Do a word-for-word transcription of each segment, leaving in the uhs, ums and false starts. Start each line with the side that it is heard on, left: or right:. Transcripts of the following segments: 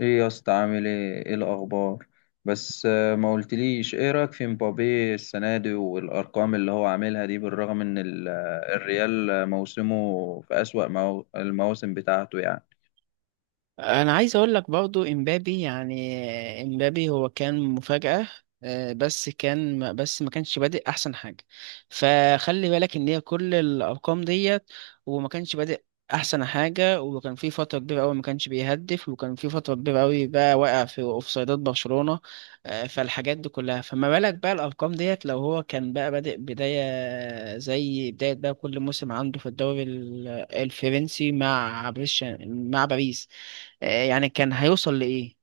left: ايه يا اسطى، عامل ايه ايه الاخبار؟ بس آه، ما قلتليش ايه رايك في مبابي السنه دي والارقام اللي هو عاملها دي، بالرغم ان ال- آه، الريال آه، موسمه في اسوأ مو- المواسم بتاعته يعني.
right: انا عايز اقول لك برضو امبابي، يعني امبابي هو كان مفاجأة. آه، بس كان ما- بس ما كانش بادئ احسن حاجة. فخلي بالك ان هي كل الارقام ديت، وما كانش بادئ احسن حاجة. وكان في فترة كبيرة قوي ما كانش بيهدف، وكان في فترة كبيرة قوي بقى واقع في اوفسايدات برشلونة. آه، فالحاجات دي كلها، فما بالك بقى الارقام ديت لو هو كان بقى بادئ بداية زي بداية بقى كل موسم عنده في الدوري ال- الفرنسي مع بريش مع باريس. آه، يعني كان هيوصل لإيه؟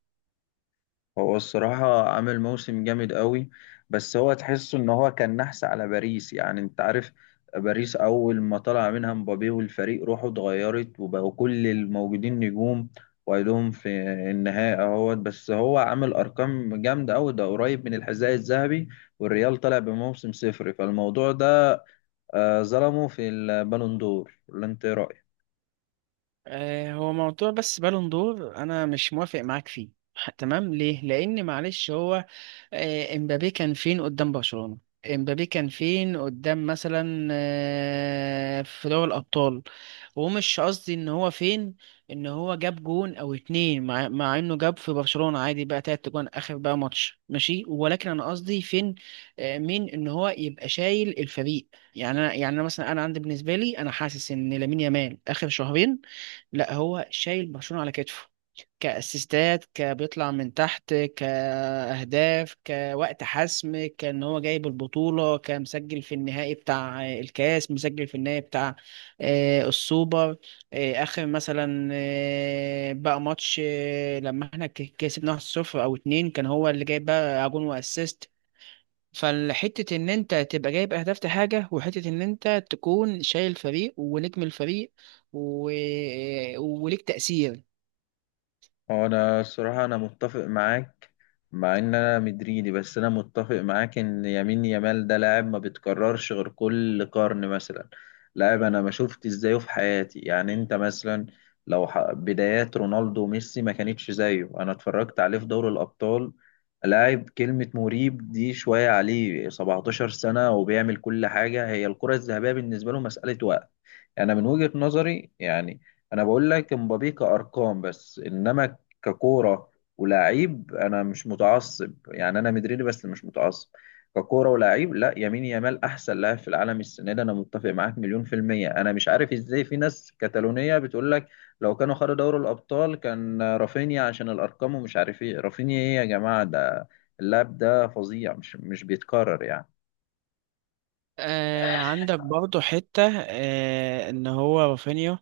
left: هو الصراحة عامل موسم جامد قوي، بس هو تحسه ان هو كان نحس على باريس يعني. انت عارف، باريس اول ما طلع منها مبابي والفريق روحه اتغيرت وبقوا كل الموجودين نجوم، وايدهم في النهائي اهوت. بس هو عامل ارقام جامدة قوي، ده قريب من الحذاء الذهبي، والريال طلع بموسم صفر. فالموضوع ده آه، ظلمه في البالون دور، ولا انت إيه رأيك؟
right: آه، هو موضوع بس بالون دور انا مش موافق معاك فيه. ح- تمام، ليه؟ لان معلش، هو آه، امبابي كان فين قدام برشلونة؟ امبابي كان فين قدام، مثلا آه، في دوري الابطال؟ ومش قصدي ان هو فين، ان هو جاب جون او اتنين، مع, مع انه جاب في برشلونة عادي بقى تلات جون، اخر بقى ماتش ماشي، ولكن انا قصدي فين، آه، مين، ان هو يبقى شايل الفريق. يعني انا يعني انا مثلا، انا عندي، بالنسبة لي، انا حاسس ان لامين يامال اخر شهرين، لا، هو شايل برشلونة على كتفه، كاسيستات كبيطلع من تحت، كاهداف، كوقت حسم كان هو جايب البطوله، كمسجل في النهائي بتاع الكاس، مسجل في النهائي بتاع آه، السوبر، آه، اخر مثلا آه، بقى ماتش آه، لما احنا ك- كسبنا واحد صفر او اتنين، كان هو اللي جايب بقى جون واسيست. فالحتة إن أنت تبقى جايب أهداف دي حاجة، وحتة إن أنت تكون شايل فريق ونجم الفريق و... آه، وليك تأثير.
left: هو انا الصراحه انا متفق معاك، مع ان انا مدريدي، بس انا متفق معاك ان يمين يامال ده لاعب ما بيتكررش غير كل قرن مثلا. لاعب انا ما شفت ازايه في حياتي. يعني انت مثلا لو ح... بدايات رونالدو وميسي ما كانتش زيه. انا اتفرجت عليه في دوري الابطال، لاعب كلمه مريب دي شويه عليه، سبعتاشر سنة سنه وبيعمل كل حاجه. هي الكره الذهبيه بالنسبه له مساله وقت يعني. انا من وجهة نظري يعني، انا بقول لك امبابي كارقام، بس انما ككورة ولاعيب، أنا مش متعصب يعني. أنا مدريدي بس مش متعصب. ككورة ولاعيب، لا، يمين يامال أحسن لاعب في العالم السنة دي، أنا متفق معاك مليون في المية. أنا مش عارف إزاي في ناس كتالونية بتقول لك لو كانوا خدوا دوري الأبطال كان رافينيا عشان الأرقام ومش عارف إيه. رافينيا إيه يا جماعة؟ ده اللاعب ده فظيع، مش مش بيتكرر يعني.
right: آه عندك برضه حتة آه إن هو رافينيا،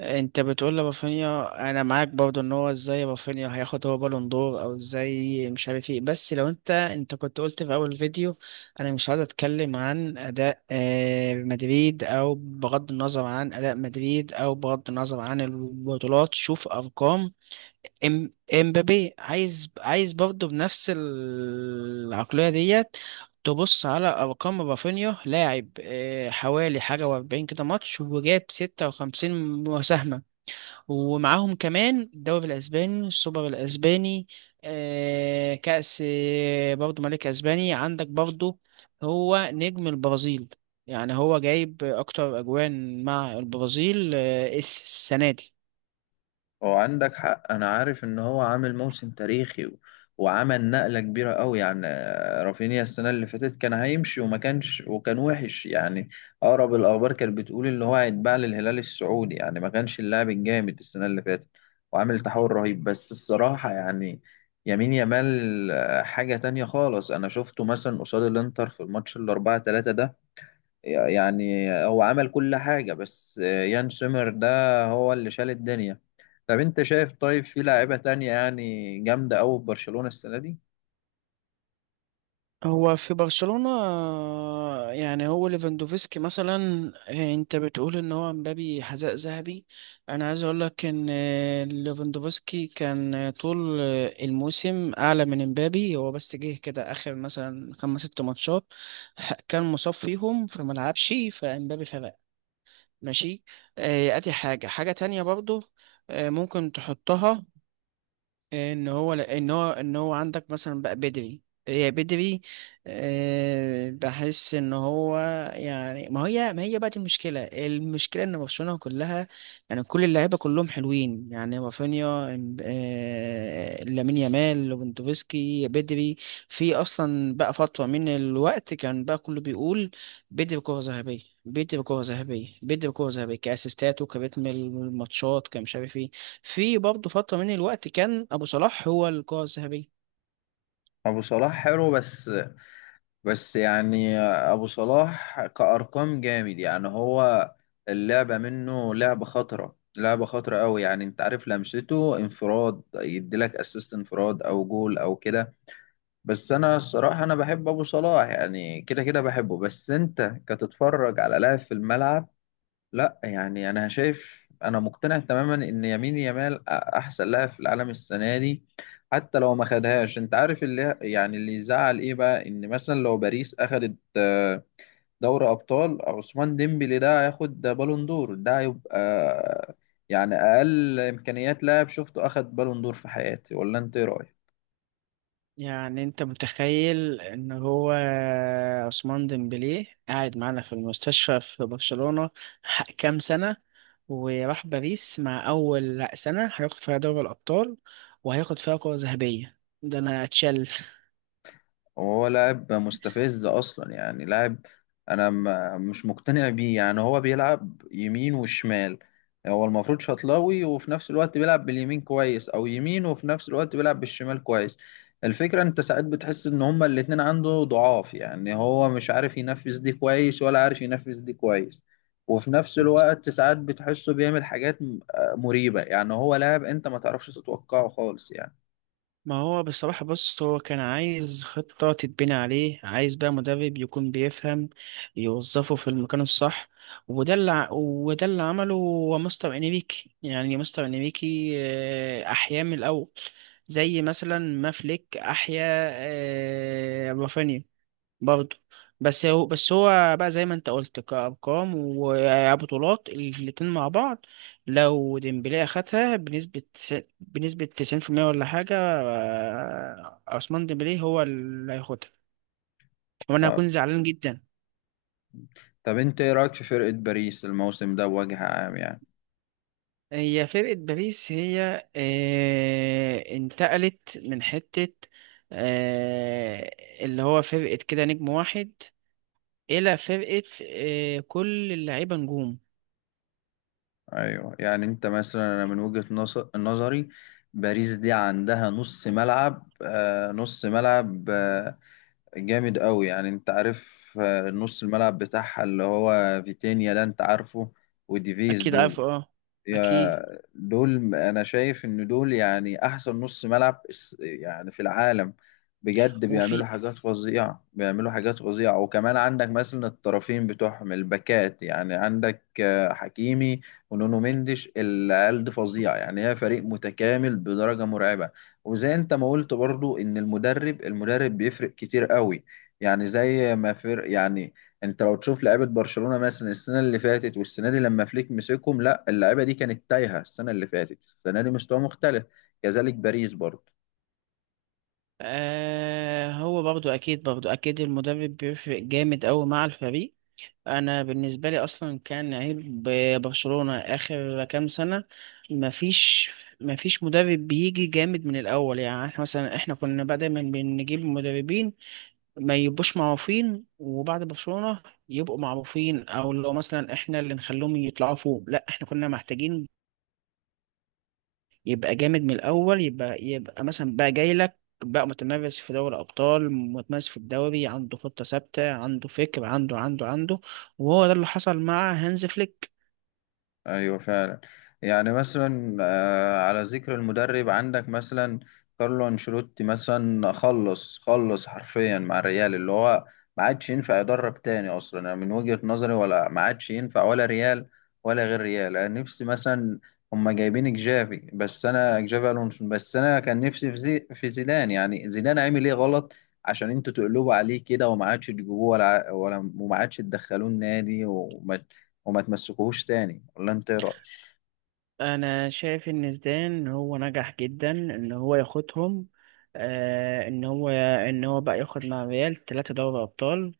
right: انت بتقول لرافينيا. انا معاك برضو، ان هو ازاي رافينيا هياخد هو بالون دور، او ازاي مش عارف ايه، بس لو انت، انت كنت قلت في اول فيديو: انا مش عايز اتكلم عن اداء آه، مدريد، او بغض النظر عن اداء مدريد، او بغض النظر عن البطولات، شوف ارقام ام- امبابي. عايز عايز برضو بنفس العقلية ديت تبص على أرقام رافينيا. لاعب آه، حوالي حاجة وأربعين كده ماتش وجاب ستة وخمسين مساهمة، ومعاهم كمان الدوري الاسباني، السوبر الاسباني، آه كأس آه، برضو ملك اسباني. عندك برضو هو نجم البرازيل، يعني هو جايب اكتر اجوان مع البرازيل آه السنة دي.
left: هو عندك حق، انا عارف ان هو عامل موسم تاريخي، و... وعمل نقلة كبيرة قوي يعني. آه، رافينيا السنة اللي فاتت كان هيمشي وما كانش، وكان وحش يعني. اقرب الاخبار كانت بتقول ان هو هيتباع للهلال السعودي يعني. ما كانش اللاعب الجامد السنة اللي فاتت، وعامل تحول رهيب. بس الصراحة يعني يمين يامال آه، حاجة تانية خالص. انا شفته مثلا قصاد الانتر في الماتش الاربعة تلاتة ده، يعني هو عمل كل حاجة، بس يان سومر ده هو اللي شال الدنيا. طب انت شايف، طيب في لاعيبة تانية يعني جامدة أوي في برشلونة السنة دي؟
right: هو في برشلونة آه، يعني هو ليفاندوفسكي مثلا، آه، انت بتقول ان هو مبابي حذاء ذهبي. انا عايز اقول لك ان آه، ليفاندوفسكي كان آه، طول آه، الموسم اعلى من مبابي، هو بس جه كده اخر مثلا خمس ست ماتشات ح- كان مصاب فيهم فما لعبش، فمبابي فلا ماشي. آه، ادي حاجة، حاجة تانية برضو آه، ممكن تحطها، ان هو ان هو ان هو عندك مثلا بقى بدري، هي بدري، آه، بحس ان هو، يعني ما هي ما هي بقى دي المشكله، المشكله ان برشلونه كلها، يعني كل اللعيبه كلهم حلوين، يعني رافينيا، إم- آه، لامين يامال، ليفاندوفسكي، بدري. في اصلا بقى فتره من الوقت كان بقى كله بيقول: بدري كره ذهبيه، بدري كره ذهبيه، بدري كره ذهبيه، كاسيستات وكريتم الماتشات كمش عارف إيه. في برضه فترة من الوقت كان أبو صلاح هو القائد الذهبي.
left: أبو صلاح حلو، بس بس يعني أبو صلاح كأرقام جامد يعني. هو اللعبة منه لعبة خطرة، لعبة خطرة أوي يعني. انت عارف لمسته، انفراد يديلك اسيست، انفراد أو جول أو كده. بس انا الصراحه انا بحب ابو صلاح يعني، كده كده بحبه. بس انت كتتفرج على لاعب في الملعب، لا. يعني انا شايف، انا مقتنع تماما ان يمين يامال أ- احسن لاعب في العالم السنه دي، حتى لو ما خدهاش. انت عارف اللي يعني اللي يزعل ايه بقى؟ ان مثلا لو باريس اخدت آه، دوري ابطال، عثمان ديمبلي ده هياخد بالون دور. ده هيبقى آه، يعني اقل امكانيات لاعب شفته اخد بالون دور في حياتي، ولا انت ايه رايك؟
right: يعني أنت متخيل إن هو عثمان ديمبلي قاعد معانا في المستشفى في برشلونة ح- كام سنة، وراح باريس مع أول سنة هياخد فيها دوري الأبطال، وهياخد فيها كرة ذهبية؟ ده أنا أتشل!
left: هو لاعب مستفز اصلا يعني. لاعب انا م- مش مقتنع بيه يعني. هو بيلعب يمين وشمال. هو المفروض شطلاوي، وفي نفس الوقت بيلعب باليمين كويس، او يمين وفي نفس الوقت بيلعب بالشمال كويس. الفكرة انت ساعات بتحس ان هما الاتنين عنده ضعاف يعني، هو مش عارف ينفذ دي كويس ولا عارف ينفذ دي كويس. وفي نفس الوقت ساعات بتحسه بيعمل حاجات م- آه، مريبة يعني. هو لاعب انت ما تعرفش تتوقعه خالص يعني.
right: ما هو بصراحة، بص، هو كان عايز خطة تتبني عليه، عايز بقى مدرب يكون بيفهم يوظفه في المكان الصح، وده اللي ع- وده اللي عمله هو مستر انريكي. يعني مستر انريكي آه، أحيا من الأول، زي مثلا ما فليك أحيا آه، رافينيا برضه. بس هو بس هو بقى زي ما انت قلت، كأرقام وبطولات الاتنين مع بعض، لو ديمبلي أخدها بنسبة تس- بنسبة تسعين في المية ولا حاجة، آه، عثمان ديمبلي هو اللي هياخدها، وأنا هكون زعلان جدا.
left: طب انت ايه رايك في فرقه باريس الموسم ده بوجه عام يعني؟
right: هي فرقة باريس هي آه، انتقلت من حتة، آه، اللي هو فرقة كده نجم واحد، إلى فرقة آه، كل اللعيبة نجوم.
left: ايوه، يعني انت مثلا انا من وجهه نص- نظري، باريس دي عندها نص ملعب، آه نص ملعب، آه جامد قوي يعني. انت عارف، آه نص الملعب بتاعها اللي هو فيتينيا ده انت عارفه، وديفيز
right: أكيد عارف،
left: دول.
right: اه.
left: يا
right: أكيد.
left: دول، انا شايف ان دول يعني احسن نص ملعب اس- يعني في العالم، بجد. بيعملوا
right: وفي.
left: حاجات فظيعة، بيعملوا حاجات فظيعة. وكمان عندك مثلا الطرفين بتوعهم الباكات يعني، عندك آه، حكيمي ونونو مندش. العيال دي فظيعة يعني، هي فريق متكامل بدرجة مرعبة. وزي انت ما قلت برضو ان المدرب المدرب بيفرق كتير قوي يعني، زي ما فرق يعني. انت لو تشوف لعيبه برشلونه مثلا السنه اللي فاتت والسنه دي لما فليك مسكهم، لا، اللعيبه دي كانت تايهه السنه اللي فاتت، السنه دي مستوى مختلف. كذلك باريس برضه.
right: آه هو برضو اكيد، برضو اكيد المدرب بيفرق جامد قوي مع الفريق. انا بالنسبه لي اصلا كان عيب برشلونه اخر كام سنه، مفيش، مفيش مدرب بيجي جامد من الاول. يعني احنا مثلا، احنا كنا بقى دايما بنجيب مدربين ما يبقوش معروفين، وبعد برشلونه يبقوا معروفين، او لو مثلا احنا اللي نخليهم يطلعوا فوق. لا، احنا كنا محتاجين يبقى جامد من الاول، يبقى، يبقى مثلا بقى جاي لك بقى متمرس في دوري ابطال، متمرس في الدوري، عنده خطه ثابته، عنده فكر، عنده عنده عنده. وهو ده اللي حصل مع هانز فليك.
left: ايوه فعلا. يعني مثلا آه، على ذكر المدرب، عندك مثلا كارلو انشيلوتي مثلا، خلص خلص حرفيا مع الريال، اللي هو ما عادش ينفع يدرب تاني اصلا انا من وجهة نظري. ولا ما عادش ينفع ولا ريال ولا غير ريال. انا نفسي مثلا، هما جايبين جافي، بس انا جافي الونسو، بس انا كان نفسي في زي في زيدان يعني. زيدان عامل ايه غلط عشان انتوا تقلبوا عليه كده وما عادش تجيبوه ولا ولا وما عادش تدخلوه النادي، وما وما تمسكوهوش تاني؟ ولا انت ايه رايك؟
right: انا شايف ان زيدان هو نجح جدا ان هو ياخدهم آه ان هو، ان هو بقى ياخد مع ريال ثلاثه دوري ابطال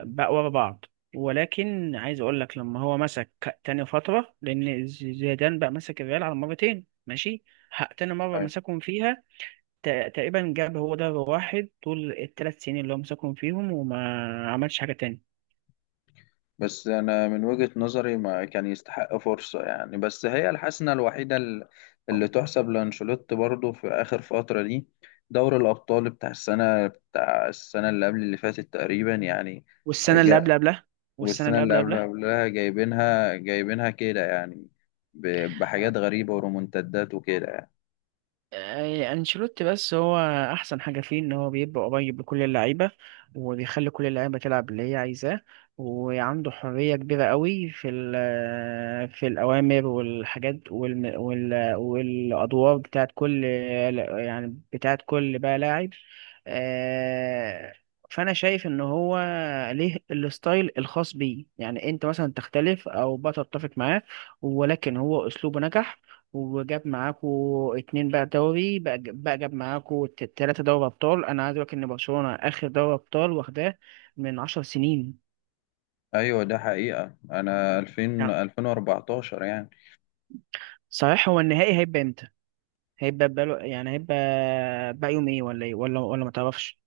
right: بقى ورا بعض، ولكن عايز اقول لك لما هو مسك تاني فتره، لان زيدان بقى مسك الريال على مرتين، ماشي. ه- تاني مره
left: أيوة.
right: مسكهم فيها تق- تقريبا جاب هو ده واحد طول الثلاث سنين اللي هو مسكهم فيهم، وما عملش حاجة تاني.
left: بس انا من وجهة نظري ما كان يستحق فرصة يعني. بس هي الحسنة الوحيدة ال- اللي تحسب لانشيلوتي برضو في اخر فترة دي، دوري الابطال بتاع السنة بتاع السنة اللي قبل اللي فاتت تقريبا يعني
right: والسنة اللي قبل
left: جا.
right: قبلها، والسنة
left: والسنة
right: اللي قبل
left: اللي قبل
right: قبلها
left: قبلها جايبينها جايبينها كده يعني، ب- بحاجات غريبة ورومنتدات وكده يعني.
right: آه، انشيلوتي، بس هو احسن حاجه فيه ان هو بيبقى قريب لكل اللعيبه وبيخلي كل اللعيبه تلعب اللي هي عايزاه، وعنده حريه كبيره قوي في ال- في الاوامر والحاجات والم- وال والادوار بتاعت كل، يعني بتاعت كل بقى لاعب. آه، فانا شايف ان هو ليه الستايل الخاص بيه، يعني انت مثلا تختلف او بقى تتفق معاه، ولكن هو اسلوبه نجح، وجاب معاكو اتنين بقى دوري بقى, بقى جاب معاكو ت- تلاتة دوري أبطال. أنا عايز أقولك إن برشلونة آخر دوري أبطال واخداه من عشر سنين
left: ايوه ده حقيقة، انا ألفين،
right: يعني.
left: ألفين وأربعة عشر يعني.
right: صحيح، هو النهائي هيبقى إمتى؟ هيبقى بقاله، يعني هيبقى بقى يوم إيه ولا إيه ولا ولا متعرفش؟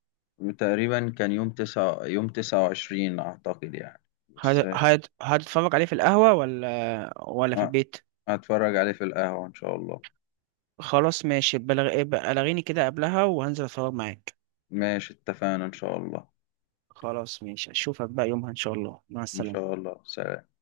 left: تقريبا كان يوم تسعة، يوم تسعة وعشرين أعتقد يعني. بس
right: هت- هت- هتتفرج عليه في القهوة ولا ولا في
left: آه،
right: البيت؟
left: هتفرج عليه في القهوة إن شاء الله.
right: خلاص ماشي، بلغ... بلغيني كده قبلها وهنزل أتفرج معاك.
left: ماشي اتفقنا إن شاء الله.
right: خلاص ماشي، أشوفك بقى يومها إن شاء الله، مع
left: إن
right: السلامة.
left: شاء الله، سلام.